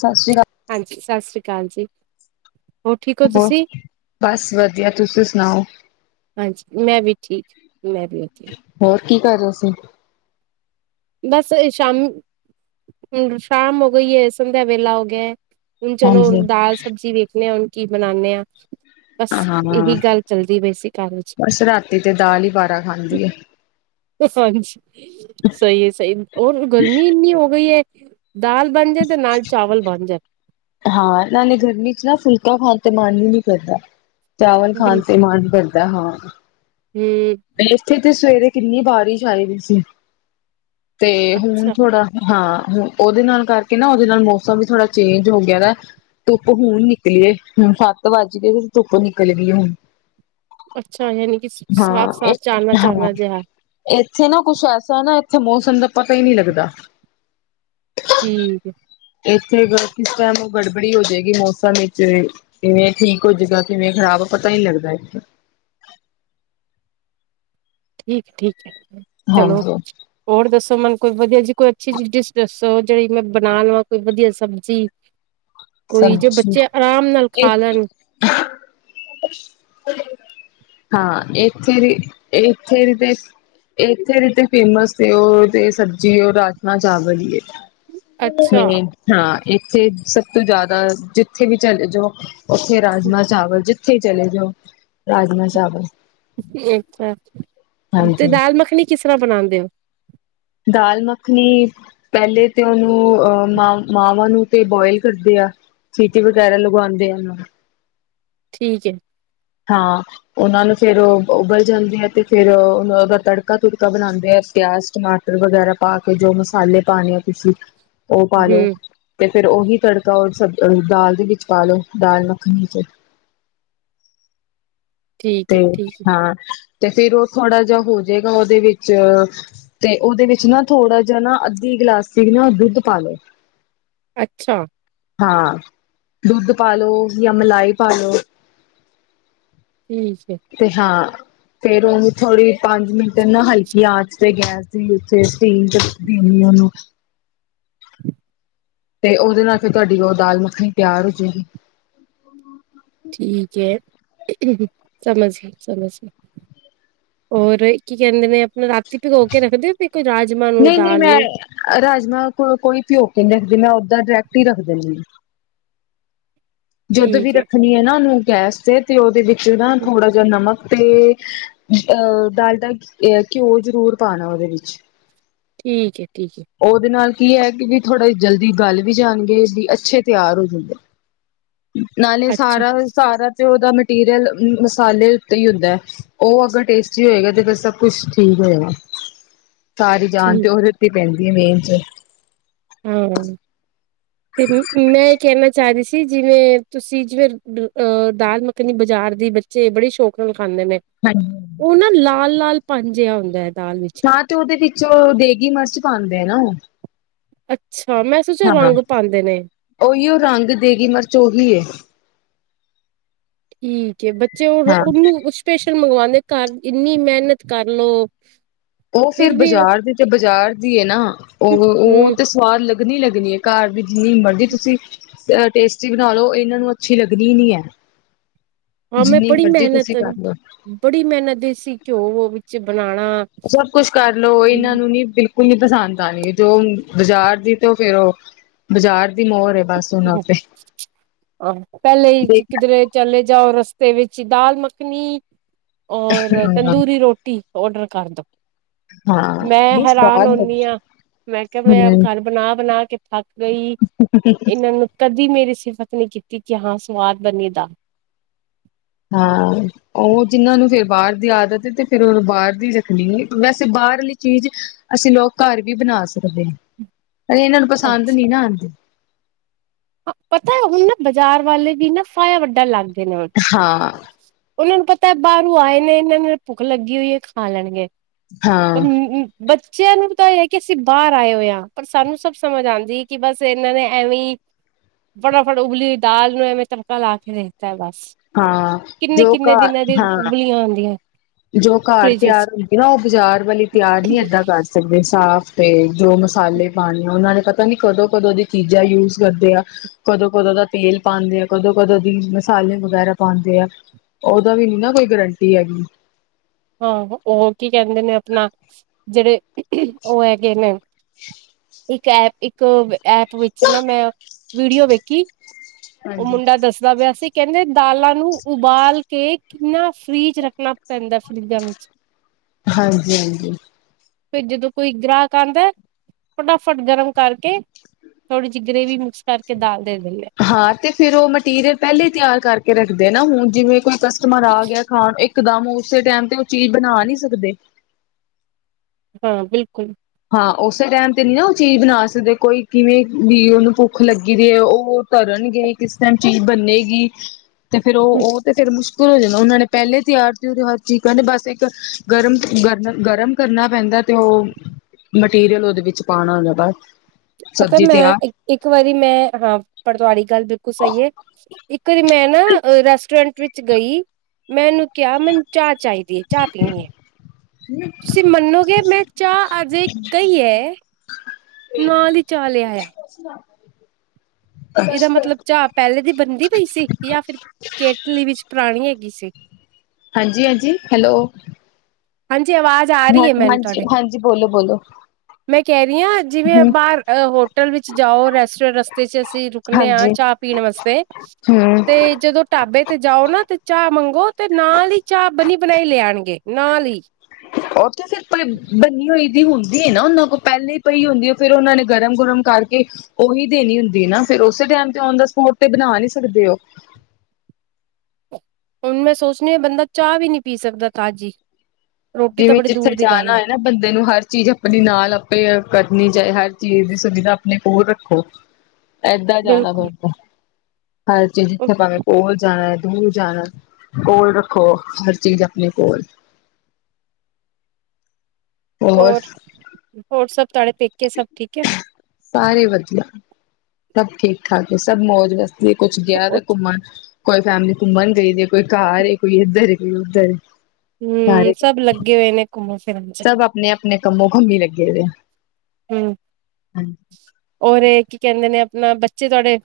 ਸਤਿ ਸ਼੍ਰੀ ਅਕਾਲ ਹਾਂਜੀ, ਸਸ ਸ੍ਰੀ ਕਾਲ ਜੀ। ਹੋਰ ਠੀਕ ਹੋ ਹੋਰ, ਤੁਸੀਂ ਬਸ ਵਧੀਆ ਤੁਸੀ ਸੁਨਾਓ? ਹਾਂਜੀ ਮੈਂ [inaudible] ਮੈਂ ਵੀ ਓਕੇ। ਕੀ ਕਰ ਰੇ ਸੀ? ਬਸ ਅ ਸ਼ਾਮੀ ਸ਼ਾਮ ਹੋ ਗਈ ਏ, ਸੰਧਿਆ ਵੇਲਾ ਹੋ ਗਿਐ। ਹੁਨ ਚਲੋ, ਹਾਂਜੀ ਦਾਲ ਸਬਜ਼ੀ ਵੇਖਨੇ ਆਂ ਹੁਨ। ਕੀ ਬਨਾਨੇ ਆ ਬਸ ਹਾਂ, ਇਹੀ ਗੱਲ ਚੱਲਦੀ ਪਈ ਸੀ ਘਰ ਵਿੱਚ ਬਸ ਰਾਤੀ ਤੇ ਦਾਲ ਈ ਬਾਰਾ ਖਾਂਦੀ ਏ [unintelligible] ਸਹੀ ਏ ਸਹੀ ਰ ਔਰ ਗਰਮੀ ਇੰਨੀ ਹੋ ਗਈ ਏ ਦਾਲ ਬਨ ਜਾਏ ਤੇ ਨਾਲ ਚਾਵਲ ਬਾਨ ਜਾਨ ਹਾਂ ਨਾਲੇ ਗਰਮੀ ਚ ਨਾ ਫੁਲਕਾ ਖਾਨ ਤੇ ਮਨ ਈ ਨੀ ਕਰਦਾ ਚਾਵਲ ਬਿਲ ਖਾਨ ਤੇ ਮਾਂਨ ਬਲ ਦਾ ਹਾਂ ਹਮ ਬੇਸਤੀ ਤੇ ਸਵੇਰੇ ਕਿੰਨੀ ਬਾਰਿਸ਼ ਆਈ ਦੀ ਸੀ ਤੇ ਹੁਨ ਅੱਛਾ ਥੋੜਾ ਹਾਂ ਹੁ ਉਹਦੇ ਨਾਲ ਕਰਕੇ ਨਾ ਉਹਦੇ ਨਾਲ ਮੌਸਮ ਵੀ ਥੋੜਾ ਚੇਂਜ ਹੋ ਗਿਆ ਦੇ, ਧੁੱਪ ਹੁਨ ਨਿਕਲੀ ਏ, ਹੁਨ ਸੱਤ ਵੱਜ ਕੇ ਤੇ ਧੁੱਪ ਨਿਕਲ ਗਈ ਏ ਹੁਨ ਅੱਛਾ ਯਾਨੀ ਕਿ ਸਾਫ਼ ਸਾਫ਼ ਚਾਨਣਾ ਹਾਂ ਚਾਨਣਾ ਜਿਹਾ ਏਥੇ ਨਾ ਕੁਛ ਐਸਾ ਨਾ ਇੱਥੇ ਮੌਸਮ ਦਾ ਪਤਾ ਈ ਨੀ ਲੱਗਦਾ ਠੀਕ ਹੈ ਇੱਥੇ ਕਿਸ ਟਾਈਮ ਉਹ ਗੜਬੜੀ ਹੋ ਜਾਏਗੀ ਮੌਸਮ ਵਿੱਚ ਕਿਵੇਂ ਠੀਕ ਹੋਜਏਗਾ ਕਿਵੇਂ ਖ਼ਰਾਬ ਪਤਾ ਨਹੀਂ ਲੱਗਦਾ ਇੱਥੇ ਠੀਕ ਠੀਕ ਹੈ ਚਲੋ ਹਾਂਜੀ ਹੋਰ ਦੱਸੋ ਮਨ ਕੋਈ ਵਧੀਆ ਜੀ ਕੋਈ ਅੱਛੀ ਡਿਸ਼ ਦੱਸੋ ਜਿਹੜੀ ਮੈਂ ਬਣਾ ਲਵਾਂ ਕੋਈ ਵਧੀਆ ਸਬਜ਼ੀ ਕੋਈ ਜੋ ਸਬਜ਼ੀ ਬੱਚੇ ਆਰਾਮ ਨਾਲ ਖਾ ਲੈਣ ਹਾਂ ਇਥੇ ਦੀ ਇਥੇ ਦੀ ਤੇ ਇੱਥੇ ਦੀ ਤੇ ਫੇਮਸ ਸੀ ਉਹ ਤੇ ਸਬਜ਼ੀ ਉਹ ਰਾਜਨਾ ਚਾਵਲ ਹੀ ਹੈ ਅੱਛਾ ਮੈਂ ਹਾਂ ਇੱਕ ਤੇ ਸ ਤੋਂ ਜ਼ਿਆਦਾ ਜਿੱਥੇ ਵੀ ਚਲੇ ਜੋ ਉੱਥੇ ਰਾਜਮਾ ਚਾਵਲ ਜਿੱਥੇ ਥੇ ਚਲੇ ਜਾਓ ਰਾਜਮਾ ਚਾਵਲ ਅੱਛਾਾ ਤੇ ਹਾਂਜੀ ਦਾਲ ਮੱਖਣੀ ਕਿਸ ਤਰ੍ਹਾਂ ਬਣਾਉਦੇ ਹੋ ਦਾਲ ਮੱਖਣੀ ਪਹਿਲੇ ਤੇ ਉਹਨੂੰ ਅਹ, ਮਾਵਾਂ ਨੂੰ ਤੇ ਬੋਇਲ ਕਰਦੇ ਆ ਸਿਟੀ ਵਗੈਰਾ ਲਗਵਾਉਂਦੇ ਆ ਠੀਕ ਹੈ ਹਾਂ ਉਹਨਾਂ ਨੂੰ ਫੇਿਰ ਉਬਲ ਜਾਂਦੇ ਹੈ ਤੇ ਫਿਰ ਉਹ ਉਹਦਾ ਤੜਕਾ ਤੜਕਾ ਬਣਾਉਂਦੇ ਆ ਪਿਆਜ ਟਮਾਟਰ ਵਗੈਰਾ ਪਾ ਕੇ ਜੋ ਮਸਾਲੇ ਪਾਉਣੇ ਆ ਤੁਸੀਂ ਉਹ ਪਾਾਲੋ ਹਮ ਤੇ ਫਿਰ ਉਹੀ ਤੜਕਾ ਸ ਦਾਲ ਦੇ ਵਿੱਚ ਪਾ ਲਓ ਦਾਲ ਮੱਖਣੀ ਫਿਰ ਠੀਕ ਤੇ ਹੈ ਠੀਕ ਹੈ ਹਾਂ ਤੇ ਫੇਰ ਉਹ ਥੋੜਾ ਜਿਹਾ ਹੋ ਜਾਏਗਾ ਉਹਦੇ ਵਿੱਚ ਤੇ ਉਹਦੇ ਵਿੱਚ ਨਾ ਥੋੜ੍ਹਾ ਜਿਹਾ ਨਾ ਅੱਧੀ ਗਲਾਸੀ ਨਾ ਦੁੱਧ ਪਾ ਲੋ, ਅੱਛਾ! ਹਾਂ ਦੁੱਧ ਪਾ ਲਓ ਜਾਂ ਮਲਾਈ ਪਾ ਲੋ, ਠੀਕ ਹੈ ਤੇ ਹਾਂ। ਫੇਰ ਉਹਨ ਥੋੜ੍ਹੀ ਪੰਜ ਮਿੰਟ, ਨਾ ਹਲਕੀ ਆਚ ਤੇ ਗੈਸ। ਉੱਥੇ ਸੇਕ ਦੇਣੀ ਉਹਨੂੰ ਤੇ ਉਹਦੇ ਨਾਲ ਫਿਰ ਤੁਹਾਡੀ ਉਹ ਦਾਲ ਮੱਖਣੀ ਤਿਆਰ ਹੋ ਜਾਏਗੀ। ਠੀਕ ਹੈ, ਸਮਝਗੀ ਸਮਝਗੀ ਹੋਰ ਕੀ ਕਹਿੰਦੇ ਨੇ ਆਪਣਾ ਰਾਤੀ ਭਿਗੋ ਕੇ ਰੱਖਦੇ ਹੋ। ਕੋਈ ਰਾਜਮਾਂ ਨੂੰ ਨਹੀਂ- ਨਹੀਂ ਦਾਲ ਮੈਂ ਨੂੰ ਰਾਜਮਾਂ ਕੋ ਕੋਈ ਭਿਓ ਕੇ ਨਹੀਂ ਰੱਖਦੀ ਮੈਂ ਸਿੱਧਾ ਡਾਇਰੈਕਟ ਹੀ ਰੱਖ ਦਿੰਦੇ ਆ। ਜੁਧ ਵੀ ਰੱਖਣੀ ਹੈ ਨਾ ਉਹਨੂੰ, ਗੈਸ ਤੇ ਤੇ ਉਹਦੇ ਵਿੱਚ, ਵਿੱਚ ਨਾ ਥੋੜਾ ਜਿਹਾ ਨਮਕ, ਤੇ ਅਹ ਢਾਲਢਾ ਘਿਓ ਜ਼ਰੂਰ ਪਾਣਾ ਉਹਦੇ ਵਿੱਚ, ਠੀਕ ਏ, ਠੀਕ ਏ। ਉਹਦੇ ਨਾਲ ਕੀ ਹੈ ਕਿ ਵੀ ਥੋੜ੍ਹਾ ਜਲਦੀ ਗੱਲ ਵੀ ਜਾਣਦੀ ਸੀ ਵੀ ਅੱਛੇ ਤਿਆਰ ਹੋ ਜਾਈਏ। ਨਾਲੇ ਅੱਛਾ ਸਾਰਾ- ਮਟੀਰੀਅਲ ਮਸਾਲੇ ਉੱਤੇ ਹੀ ਹੁੰਦਾ ਉਹ ਅਗਰ ਟੇਸਟੀ ਹੋਏਗਾ ਤੇ ਫਿਰ ਸਭ ਕੁਛ ਠੀਕ ਹੋਏਗਾ। ਸਾਰੀ ਜਾਨ ਠੀਕ ਤੇ ਉਹਦੇ ਤੇ ਪੈਂਦੀ ਐ ਮੇਨ ਚ। ਹਮ। ਤੇ ਮੈ ਕਹਿਣਾ, ਚ ਰਹੀ ਸੀ। ਕਿ ਜਿਵੇਂ ਤੁਸੀਂ ਜਿਵੇਂ ਅਹ ਦਾਲ ਮੱਖਣੀ ਬਾਜ਼ਾਰ ਦੀ ਬੱਚੇ ਬੜੇ ਸ਼ੌਕ ਨਾਲ ਖਾਂਦੇ ਨੇ ਹਾਂਜੀ। ਉਹ ਨਾ ਲਾ ਹੱਲ -ਲਾਲ ਪੰਜ ਜਿਹਾ ਹੁੰਦਾ। ਦਾਲ ਵਿੱਚ ਤਾ ਤੇ ਓਦੇ ਵਿੱਚ ਦੇਗੀ ਮਿਰਚ ਪਾਦੇ। ਦੇਣਾ ਹੂ ਅੱਛਾ! [unintelligible] ਸੋਚਿਆ ਹਾ, ਰੰਗ ਪਾਉਂਦੇ ਨੇ ਓਇਓ ਰੰਗ ਦੇਗੀ ਮਿਰਚ ਉਹੀ ਏ। ਠੀਕ ਏ ਬੱਚੇ। ਜੋ ਹਾਂ। ਉਹ ਨੂੰ ਉਸ ਤਿਸ। ਮੰਗਵਾਉਂਦੇ ਘਰ ਇੰਨੀ ਮਿਹਨਤ ਕਰ ਲੋ, ਉਹ ਫਿਰ ਬਾਜ਼ਾਰ ਦੀ ਤੇ ਬਾਜ਼ਾਰ ਦੀ ਨਾ ਓ ਹਮ ਤੇ ਸੁਆਦ ਲੱਗਣੀ, ਲੱਗਣੀ, ਹੈ ਘਰ ਦੀ ਜਿੰਨੀ ਮਰਜ਼ੀ ਤੁਸੀਂ ਅ ਟੇਸਟੀ ਬਣਾ ਲਓ, ਇਹਨਾਂ ਨੂੰ ਅੱਛੀ ਲੱਗਣੀ ਨੀ ਹੈ। ਹਾਂ ਮੈਂ ਜਿੰਨੀ ਬੜੀ ਮਰਜ਼ੀ ਮਿਹਨਤ, ਤੁਸੀਂ ਕਰ ਲਓ। ਬੜੀ ਮਿਹਨਤ, ਦੇਸੀ ਘਿਓ- - ਚ [unintelligible] ਸਭ ਕੁੱਛ ਕਰਲੋ ਇਹਨਾਂ ਨੂੰ ਨਈ ਬਿਲਕੁਲ ਬਿਲਕੁਲ, ਨਈ ਪਸੰਦ ਆਨੀ ਜੋ ਬਾਜ਼ਾਰ ਦੀ ਤੇ ਫੇਰ ਉਹ ਬਾਜ਼ਾਰ ਦੀ ਮੋਹਰ ਏ। ਆਹ, ਪਹਿਲੇ ਕਿਧਰੇ ਚਲੇ ਜਾਓ ਰਸ ਤੇ ਵਿੱਚ ਦਾਲ ਮੱਖਣੀ। ਔਰ ਹਾਂ ਤੰਦੂਰੀ ਰੋਟੀ ਔਡਰ ਕਰਦੋ। ਹਾਂ ਮੈਂ ਨਹੀਂ ਹੈਰਾਨ ਸਵਾਦ ਹੁਣੀ ਹਾਂ, ਮੈਂ ਕਿਹਾ ਮੈਂ ਹਮ ਘਰ ਬਣਾ-ਬਣਾ ਕੇ ਥੱਕ ਗਈ ਇਹਨਾਂ ਨੂੰ ਕਦ ਹੂ, ਕੀਤੀ ਕਿ ਹਾਂ ਸਵਾਦ ਬਨੀ ਦਾ ਹਾਂ ਉਹ ਜਿਹਨਾਂ ਨੂੰ ਫਿਰ ਬਾਹਰ ਦੀ ਆਦਤ ਏ ਤ ਓ ਫਿਰਉਨ੍ਹਾਂ ਬਾਹਰ ਦੀ ਰੱਖਣੀ ਵੈਸੇ ਬਾਹਰਲੀ ਚੀਜ਼ ਅਸੀਂ ਲੋਕ ਘਰ ਵੀ ਬਣਾ ਸਕਦੇਹਾ। ਪਰ ਇਹਨਾਂ ਨੂੰ ਪਸੰਦ ਨਹੀਂ ਨਾ ਆਉਂਦੀ। ਪਤਾ ਹੁਣ ਨਾ ਬਾਜ਼ਾਰ ਵਾਲੇ ਵੀ ਨਾ ਫਾਇਆ ਵੱਡਣ ਲੱਗ ਗਏ ਨੇ ਹੁਣ ਹਾਂ। ਉਹਨਾਂ ਨੂੰ ਪਤਾ ਬਾਹਰੋਂ ਆਏ ਨੇ ਇਹਨਾਂ ਨੂੰ ਭੁੱਖ ਲੱਗੀ ਹੋਈ ਹੈ ਖਾ ਲੈਣਗੇ। ਹਾਂ ਬੱਚੇ ਬੱਚਿਆਂ ਨੂੰ ਇਹ ਹੈ ਕਿ ਅਸੀਂ ਬਾਹਰ ਆਏ ਹੋਏ ਹਾਂ ਪਰ ਸਾਨੂੰ ਸਭ ਸਮਝ ਆਉਂਦੀ ਕਿ ਬਸ ਇਹਨਾਂ ਨੇ ਐਵੇਂ ਫਟਾਫਟ ਉਬਲੀ ਹੋਈ ਦਾਲ ਨੂੰ ਐਵੇਂ ਤੜਕਾ ਲਾ ਕੇ ਦੇ ਬਸ ਹਾਂ ਜੋ ਕਿੰਨੇ-ਕਿੰਨੇ ਘਰ ਦਿਨਾਂ ਦੀ ਹਾਂ ਉਬਲੀਆਂ ਹੁੰਦੀਆਂ। ਜੋ ਘਰ ਫਰਿਜ ਵਿੱਚ ਤਿਆਰ ਹੁੰਦੀ ਨਾ ਉਹ ਬਾਜ਼ਾਰ ਵਾਲੀ ਤਿਆਰ ਨਹੀਂ ਏਦਾਂ ਕਰ ਸਕਦੇ ਸਾਫ਼ ਤੇ ਜੋ ਮਸਾਲੇ ਪਾਣੇ ਉਹਨਾਂ ਨੇ ਪਤਾ ਨੀ ਕਦੋਂ-ਕਦੋਂ ਦੀ ਚੀਜ਼ਾਂ ਯੂਜ ਕਰਦੇ ਆ, ਕਦੋਂ-ਕਦੋਂ ਦਾ ਤੇਲ ਪਾਉਂਦੇ, ਕਦੋਂ-ਕਦੋਂ ਦੀ ਮਸਾਲੇ ਵਗੈਰਾ ਪਾਉਂਦੇ ਆ, ਉਹਦਾ ਵੀ ਨੀ ਨਾ ਕੋਈ ਗਰੰਟੀ ਹੈਗੀ। ਹਾਂ ਉਹ ਕੀ ਕਹਿੰਦੇ ਨੇ ਆਪਣਾ ਜਿਹੜੇ ਉਹ ਹੈਗੇ ਨੇ ਇੱਕ ਐ ਇੱਕ ਐਪ ਵਿੱਚ ਨਾ ਮੈਂ ਵੀਡੀਓ ਵੇਖੀ ਉਹ ਹਾਂਜੀ। ਮੁੰਡਾ ਦੱਸਦਾ ਪਿਆ ਸੀ ਕਹਿੰਦੇ ਦਾਲਾਂ ਨੂੰ ਉਬਾਲ ਕੇ ਕਿੰਨਾ ਫ੍ਰੀਜ਼ ਰੱਖਣਾ ਪੈਂਦਾ ਫਰਿਜਾਂ ਵਿੱਚ ਹਾਂਜੀ-ਹਾਂਜੀ। ਫਿਰ ਜਦੋਂ ਕੋਈ ਗ੍ਰਾਹਕ ਆਉਂਦਾ ਫਟਾਫਟ ਗਰਮ ਕਰਕੇ ਥੋੜ੍ਹੀ ਜਿਹੀ ਗਰੇੇਵੀ ਮਿਕਸ ਕਰਕੇ ਦਾਲ ਦੇ ਦਿੰਦੇ ਆ। ਹਾਂ ਤੇ ਫਿਰ ਉਹ ਮਟੀਰੀਅਲ ਪਹਿਲੇ ਹੀ ਤਿਆਰ ਕਰਕੇ ਰੱਖਦੇ ਨਾ ਹੁਣ ਜਿਵੇਂ ਕੋਈ ਕਸਟਮਰ ਆ ਗਿਆ ਖਾਣ ਇੱਕ ਇਕਦਮ ਉਸੇ ਟਾਈਮ ਤੇ ਉਹ ਚੀਜ਼ ਬਣਾ ਨਹੀਂ ਸਕਦੇ। ਹਾਂ ਬਿਲਕੁਲ ਹਾ ਉਸੇ ਟਾਈਮ ਤੇ ਨੀ ਨਾ ਉਹ ਚੀਜ਼ ਬਣਾ ਸਕਦੇ ਕੋਈ ਕਿਵੇਂ ਵੀ ਉਹਨੂੰ ਭੁੱਖ ਲੱਗੀ ਰ ਹੈ ਉਹ ਤਰਨਗੇ ਕਿਸ ਟਾਈਮ ਚੀਜ਼ ਬਨੇਗੀ। ਤੇ ਫੇਰ ਉਹ ਉਹ ਤੇ ਫੇਰ ਮੁਸ਼ਕਿਲ ਹੋ ਜਾਂਦਾ ਉਹਨਾਂ ਨੇ ਪਹਿਲੇ ਤਿਆਰ ਤਰੀ ਹਰ ਚੀਜ਼ ਕਹਿੰਦੇ ਬਸ ਇੱਕ ਗਰਮ ਗਰ ਗਰਮ ਕਰਨਾ ਪੈਂਦਾ ਤੇ ਉਹ- ਮਟੀਰੀਅਲ ਉਹਦੇ ਵਿੱਚ ਪਾਉਣਾ ਬਸ ਪਤਾ ਸਬਜ਼ੀ ਤਿਆਰ ਮੈਂ ਇੱਕ ਵਾਰੀ ਮੈਂ ਹਾਂ ਪਟਤਵਾਲੀ ਗੱਲ ਬਿਲਕੁਲ ਸਹੀ ਹੈ ਇੱਕ ਕਦੀ ਮੈਂ ਨਾ ਰੈਸਟੋਰੈਂਟ ਵਿੱਚ ਗਈ ਮੈਂਨੂੰ ਕਿਹਾ ਮੈਨੂੰ ਚਾਹ ਚਾਹੀਦੀ ਚਾਹ ਪੀਣੀ ਹੈ, ਤੁਸੀਂ ਮੰਨੋਗੇ ਮੈਂ ਚਾਹ ਅਜੇ ਕਈ ਹੈ ਨਾਲ ਦੀ ਚਾਹ ਲੈ ਆਇਆ। ਹੂੰ ਇਹਦਾ ਮਤਲਬ ਚਾਹ ਪਹਿਲੇ ਦੀ ਬਣਦੀ ਪਈ ਸੀ, ਜਾਂ ਫਿਰ ਕੇਟਲੀ ਵਿੱਚ ਪੁਰਾਣੀ ਹੈਗੀ ਸੀ। ਠੀਕ ਹਾਂਜੀ ਹਾਂਜੀ ਹੈਲੋ। ਹਾਂਜੀ ਆਵਾਜ਼ ਆ ਹਾਂ ਰਹੀ ਹੈ ਮੈਨੂੰ ਹਾਂਜੀ ਤੁਹਾਡੇ, ਹਾਂਜੀ ਬੋਲੋ ਬੋਲੋ ਮੈਂ ਕਹਿ ਰਹੀ ਹਾਂ ਜਿਵੇਂ ਹਮ ਬਾਹਰ ਹੋਟਲ ਵਿੱਚ ਜਾਓ ਰੈਸਟੋਰੈਂਟ ਰਸਤੇ ਚ ਅਸੀਂ ਰੁਕਣੇ ਹਾਂ ਹਾਂਜੀ ਚਾਹ ਪੀਣ ਵਾਸਤੇ ਹਮ ਤੇ ਜਦੋਂ ਢਾਬੇ ਤੇ ਜਾਓ ਨਾ ਤੇ ਚਾਹ ਮੰਗੋ ਤੇ ਨਾਲ ਹੀ ਚਾਹ ਬਣੀ ਬਣਾਈ ਲੈ ਆਉਣਗੇ। ਨਾਲ ਹੀ ਉਹਥੇ ਫਿਰ ਕੋਈ ਬੰਨੀ ਹੋਈ ਹੁੰਦੀ ਹੈ ਨਾ ਉਹਨਾਂ ਕੋਲ ਪਹਿਲੇ ਹੀ ਪਈ ਹੁੰਦੀ ਹੈ ਫੇਰ ਉਹਨਾਂ ਨੇ ਗਰਮ- ਗਰਮ ਕਰਕੇ ਉਹੀ ਦੇਣੀ ਹੁੰਦੀ ਹੈ ਨਾ ਫਿਰ ਉਸੇ ਟਾਈਮ ਤੇ ਨ ਦਾ ਸਪੋਟ ਤੇ ਬਣਾ ਨੀ ਸਕਦੇ ਉਹ ਹੁਣ ਮੈਂ ਸੋਚਣੀ ਹ ਬੰਦਾ ਚਾਹ ਵੀ ਨਹੀਂ ਪੀ ਸਕਦਾ ਤਾਜ਼ੀ ਰੋਟੀ ਤਾਂ ਜਿਵੇਂ ਬੜੀ ਜਿੱਥੇ ਦੂਰ ਦੀ ਗੱਲ ਜਾਣਾ ਹੈ ਨਾ ਬੰਦੇ ਨੂੰ ਹਰ ਚੀਜ਼ ਆਪਣੀ ਨਾਲ ਆਪੇ ਕਰਨੀ ਹਰ ਚੀਜ਼ ਦੀ ਸੁਵਿਧਾ ਆਪਣੇ ਹੋਰ ਰੱਖੋ ਏਦਾਂ ਜਾਣਾ ਬਿਲਕੁਲ ਹਊਗਾ ਹਰ ਚੀਜ਼ ਜਿੱਥੇ ਭਾਵੇਂ ਕੋਲ ਜਾਣਾ ਦੂਰ ਜਾਣਾ, ਕੋਲ ਰੱਖੋ, ਹਰ ਚੀਜ਼ ਆਪਣੇ ਕੋਲ। ਹੋਰ, ਹੋਰ ਸਭ ਤੁਹਾਡੇ ਪੇਕੇ ਸਭ ਠੀਕ ਹੈ? ਸਾਰੇ ਵਧੀਆ, ਸਭ ਠੀਕ- ਠਾਕ ਹੈ। ਸਭ ਮੌਜ ਵਸ ਵੀ ਕੁਛ ਗਿਆ ਹਮ ਤਾਂ ਘੁੰਮਣ ਕੋਈ ਫੈਮਿਲੀ ਘੁੰਮਣ ਗਈ, ਕੋਈ ਘਰ ਏ, ਕੋਈ ਇੱਧਰ ਏ, ਕੋਈ ਉੱਧਰ ਏ। ਹਮਮ, ਸਾਰੇ ਸਭ ਲੱਗੇ ਹੋਏ ਨੇ ਘੁੰਮਣ ਫਿਰਨ ਚ ਸਭ ਆਪਣੇ -ਆਪਣੇ ਕੰਮੋ ਖਮੀ ਲੱਗੇ ਦੇ ਆ। ਹਮਮ, ਹੋਰ ਏ ਕੀ ਕਹਿੰਦੇ ਨੇ ਨਾ ਬੱਚੇ ਤੁਹਾਡੇ,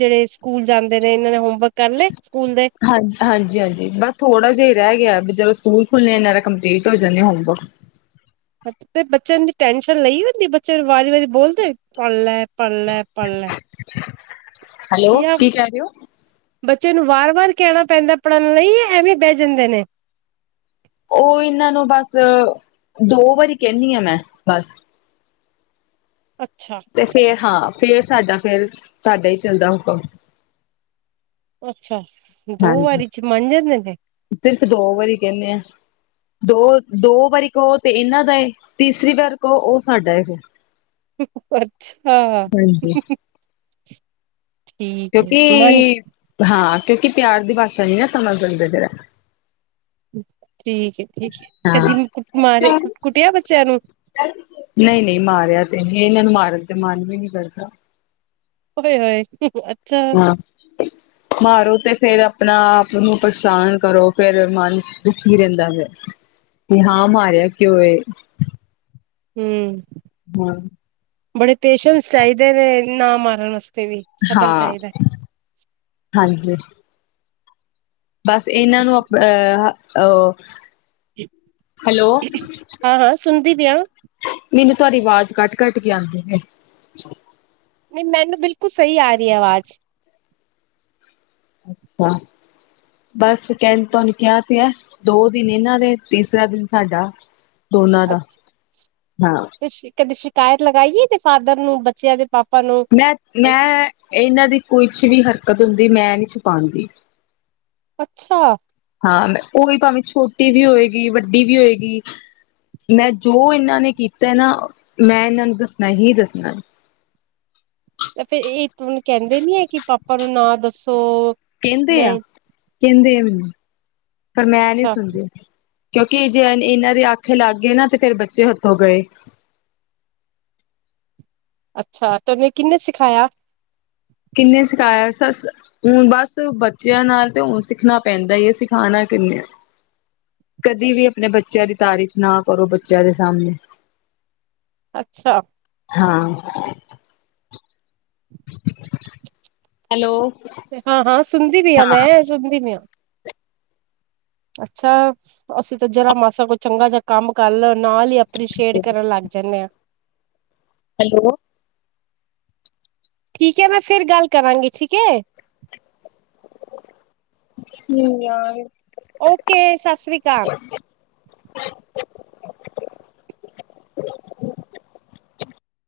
ਜਿਹੜੇ ਸਕੂਲ ਜਾਂਦੇ ਨੇ ਇਹਨਾਂ ਨੇ ਹੋਮ ਹਾਂ, ਹਾਂਜੀ-ਹਾਂਜੀ ਬਸ ਥੋੜਾ ਜਿਹਾ ਰਹਿ ਗਿਆ ਵੀ ਜਦੋਂ ਸਕੂਲ ਖੁਲਨੇ ਇਹਨਾਂ ਦੇ ਕੰਪਲੀਟ ਹੋ ਜਾਨੇ ਹੋਮਵਕ। ਟੈਂਨਸ਼ਨ ਲਈ ਜਾਂਦੀ ਬੱਚੇ ਵਾਰੀ-ਵਾਰੀ ਬੋਲਦੇ ਪੜ੍ਹ ਲੈ। ਪੜ ਲੈ -ਪੜ ਲੈ, ਹੈਲੋ ਯਾ ਕੀ ਕਹਿ ਰਹੇ ਹੋ ਬੱਚੇ ਨੂੰ ਵਾਰ-ਵਾਰ ਕਹਿਣਾ ਪੈਂਦਾ ਪੜ੍ਹਾਨ ਲਈ ਐਵੇਂ ਬਹਿ ਜਾਂਦੇ ਨੇ। ਉਹ ਇਹਨਾਂ ਨੂੰ ਬਸ ਦੋ ਵਾਰੀ ਕਹਿੰਦੀ ਆ ਮੈਂ, ਬਸ। ਅੱਛਾ ਤੇ ਫੇਰ ਹਾਂ। ਫੇਰ ਸਾਡਾ ਫੇਰ, ਸਾਡਾ ਹੀ ਚੱਲਦਾ ਹੁਕਮ। ਅੱਛਾ! ਦੋ ਹਾਂਜੀ ਵਾਰੀ ਚ ਮੰਨ ਜਾਂਦੇ ਨੇ। ਸਿਰਫ ਦੋ ਵਾਰੀ ਕਹਿਨੇ ਆ। ਦੋ-ਦੋ ਵਾਰੀ ਕਹੋ ਤੇ ਇਹਨਾਂ ਦਾ ਤੀਸਰੀ ਵਾਰ ਕਹੋ ਉਹ ਸਾਡਾ ਫੇਰ। [inaudible] ਹਾਂ, ਹ -ਹ -ਹ। [inaudible] ਕਿਉਂਕਿ, ਹਾਂ। ਕਿਉਂਕਿ ਪਿਆਰ ਦੀ ਭਾਸ਼ਾ ਨੀ ਨਾ ਸਮਝ ਦਿੰਦੇ ਫੇਰ ਇਹ। ਠੀਕ ਐ ਠੀਕ ਕਦੀ ਹਾਂ ਕੁ ਮਾਰੇ ਕੁ ਕੁੱਟਿਆ ਬੱਚਿਆਂ ਨੂੰ। ਇਹ ਇਹਨਾਂ ਨੂੰ ਮਾਰਨ ਤੇ ਮਨ ਵੀ ਨੀ ਕਰਦਾ। ਓਏ ਹੋਏ ਅੱ ਹਾਂ ਮਾਰੋ ਤੇ ਫੇਰ ਆਪਣਾ ਆਪ ਨੂੰ ਪਰੇਸ਼ਾਨ ਕਰੋ ਫੇਰ ਮਨ ਦੁਖੀ ਰਹਿੰਦਾ ਹੈ ਕਿ ਹਾਂ ਮਾਰਿਆ ਕਿਉ ਏ? ਹੂੰ, ਹੋਰ ਬੜੇ ਪੇਸ਼ੈਂਸ ਚਾਹੀਦੇ ਨੇ ਨਾ ਮਾਰਨ ਆ ਹਾਂ, ਹਾਂਜੀ। ਬਸ ਇਹਨਾਂ ਨੂੰ ਆਪ ਅ ਹ ਆ ਹਾਂ-ਹਾਂ ਸੁਣਦੀ ਪਈਆਂ। ਮੈਨੂੰ ਤੁਹਾਡੀ ਆਵਾਜ਼ ਕੱਟ-ਕੱਟ ਕੇ ਆਂਦੀ ਐ। ਨਹੀਂ ਮੈਨੂੰ ਬਿਲਕੁਲ ਸਹੀ ਆ ਰਹੀ ਆਵਾਜ਼। ਅੱਛਾ ਬਸ ਕਹਣ ਤੁਹਾਨੂੰ ਕਿਹਾ ਤੇ ਹੈ ਦੋ ਦਿਨ ਇਹਨਾਂ ਦੇ ਤੀਸਰਾ ਦਿਨ ਸਾਡਾ। ਦੋਨਾਂ ਦਾ ਅੱਛਾ ਹਾਂ ਤੇ ਕਦੇ ਸ਼ਿਕਾਇਤ ਲਗਾਈ ਏ ਤੇ ਫਾਦਰ ਨੂੰ ਬੱਚਿਆਂ ਦੇ ਪਾ ਮੈਂ, ਮੈਂ ਇਹਨਾਂ ਦੀ ਕੁਛ ਵੀ ਹਰ ਦਿੱਕਤ ਹੁੰਦੀ ਮੈਂ ਨੀ ਛੁਪਾਦੀ, ਅੱਛਾ, ਹਾਂ ਮੈਂ ਉਹੀ ਭਾਵੇਂ ਛੋਟੀ ਵੀ ਹੋਏਗੀ ਵੱਡੀ ਵੀ ਹੋਏਗੀ ਮੈਂ ਜੋ ਇਹਨਾਂ ਨੇ ਕੀਤਾ ਨਾ ਮੈਂ ਇਹਨਾਂ ਨੂੰ ਦੱਸਣਾ ਹੀ ਦੱਸਣਾ। ਤੇ ਫੇਰ ਇਕ ਹੁਣ ਕਹਿੰਦੇ ਨੀ ਹੈ ਕਿ ਪਾਪਾ ਨੂੰ ਨਾ ਦੱਸੋ? ਕਹਿੰਦੇ ਮੈਂ ਆ। ਕਹਿੰਦੇ ਆ ਮੈਨੂੰ ਪਰ ਮੈਂ ਨੀ ਸੁਣਦੀ। ਕਿਉਂਕਿ ਜੇ ਇਹਨਾਂ ਦੇ ਆਖੇ ਲੱਗ ਗਏ ਨਾ ਤੇ ਫੇਰ ਬੱਚੇ ਹੱਥੋਂ ਗਏ। ਅੱਛਾ ਤੇ ਉਹਨੇ ਕਿੰਨੇ ਸਿਖਾਇਆ। ਕਿੰਨੇ ਸਿਖਾਇਆ ਸੱਸ ਹੁਣ ਬਸ ਬੱਚਿਆਂ ਨਾਲ ਤਾਂ ਹੁਣ ਸਿੱਖਣਾ ਪੈਂਦਾ ਹੀ ਹੈ ਸਿਖਾਉਣਾ ਕਿੰਨੇ ਐ ਕਦੀ ਵੀ ਆਪਣੇ ਬੱਚਿਆਂ ਦੀ ਤਾਰੀਫ਼ ਨਾ ਕਰੋ ਬੱਚਿਆਂ ਦੇ ਸਾਹਮਣੇ। ਅੱਛਾ, ਹਾਂ। ਹੈਲੋ, ਹਾਂ ਹਾਂ ਸੁਣਦੀ ਪਈ ਆ ਮੈਂ ਸੁਣਦੀ ਪਈ ਆ। ਅੱਛਾ ਅਸੀਂ ਤਾਂ ਜਰਾ ਮਾਸਾ ਕੋਈ ਚੰਗਾ ਜਿਹਾ ਕੰਮ ਕਰ ਲੋ। ਨਾਲ ਹੀ ਅਪ੍ਰਸ਼ੀਏਟ ਕਰਨ ਲੱਗ ਜਾਂਨੇ ਆ। ਹੈਲੋ, ਠੀਕ ਹੈ ਮੈਂ ਫੇਰ ਗੱਲ ਕਰਾਂਗੀ ਠੀਕ ਐ, ਹੂੰ ਆ, ਓਕੇ ਸਤਿ ਸ੍ਰੀ ਕਾਲ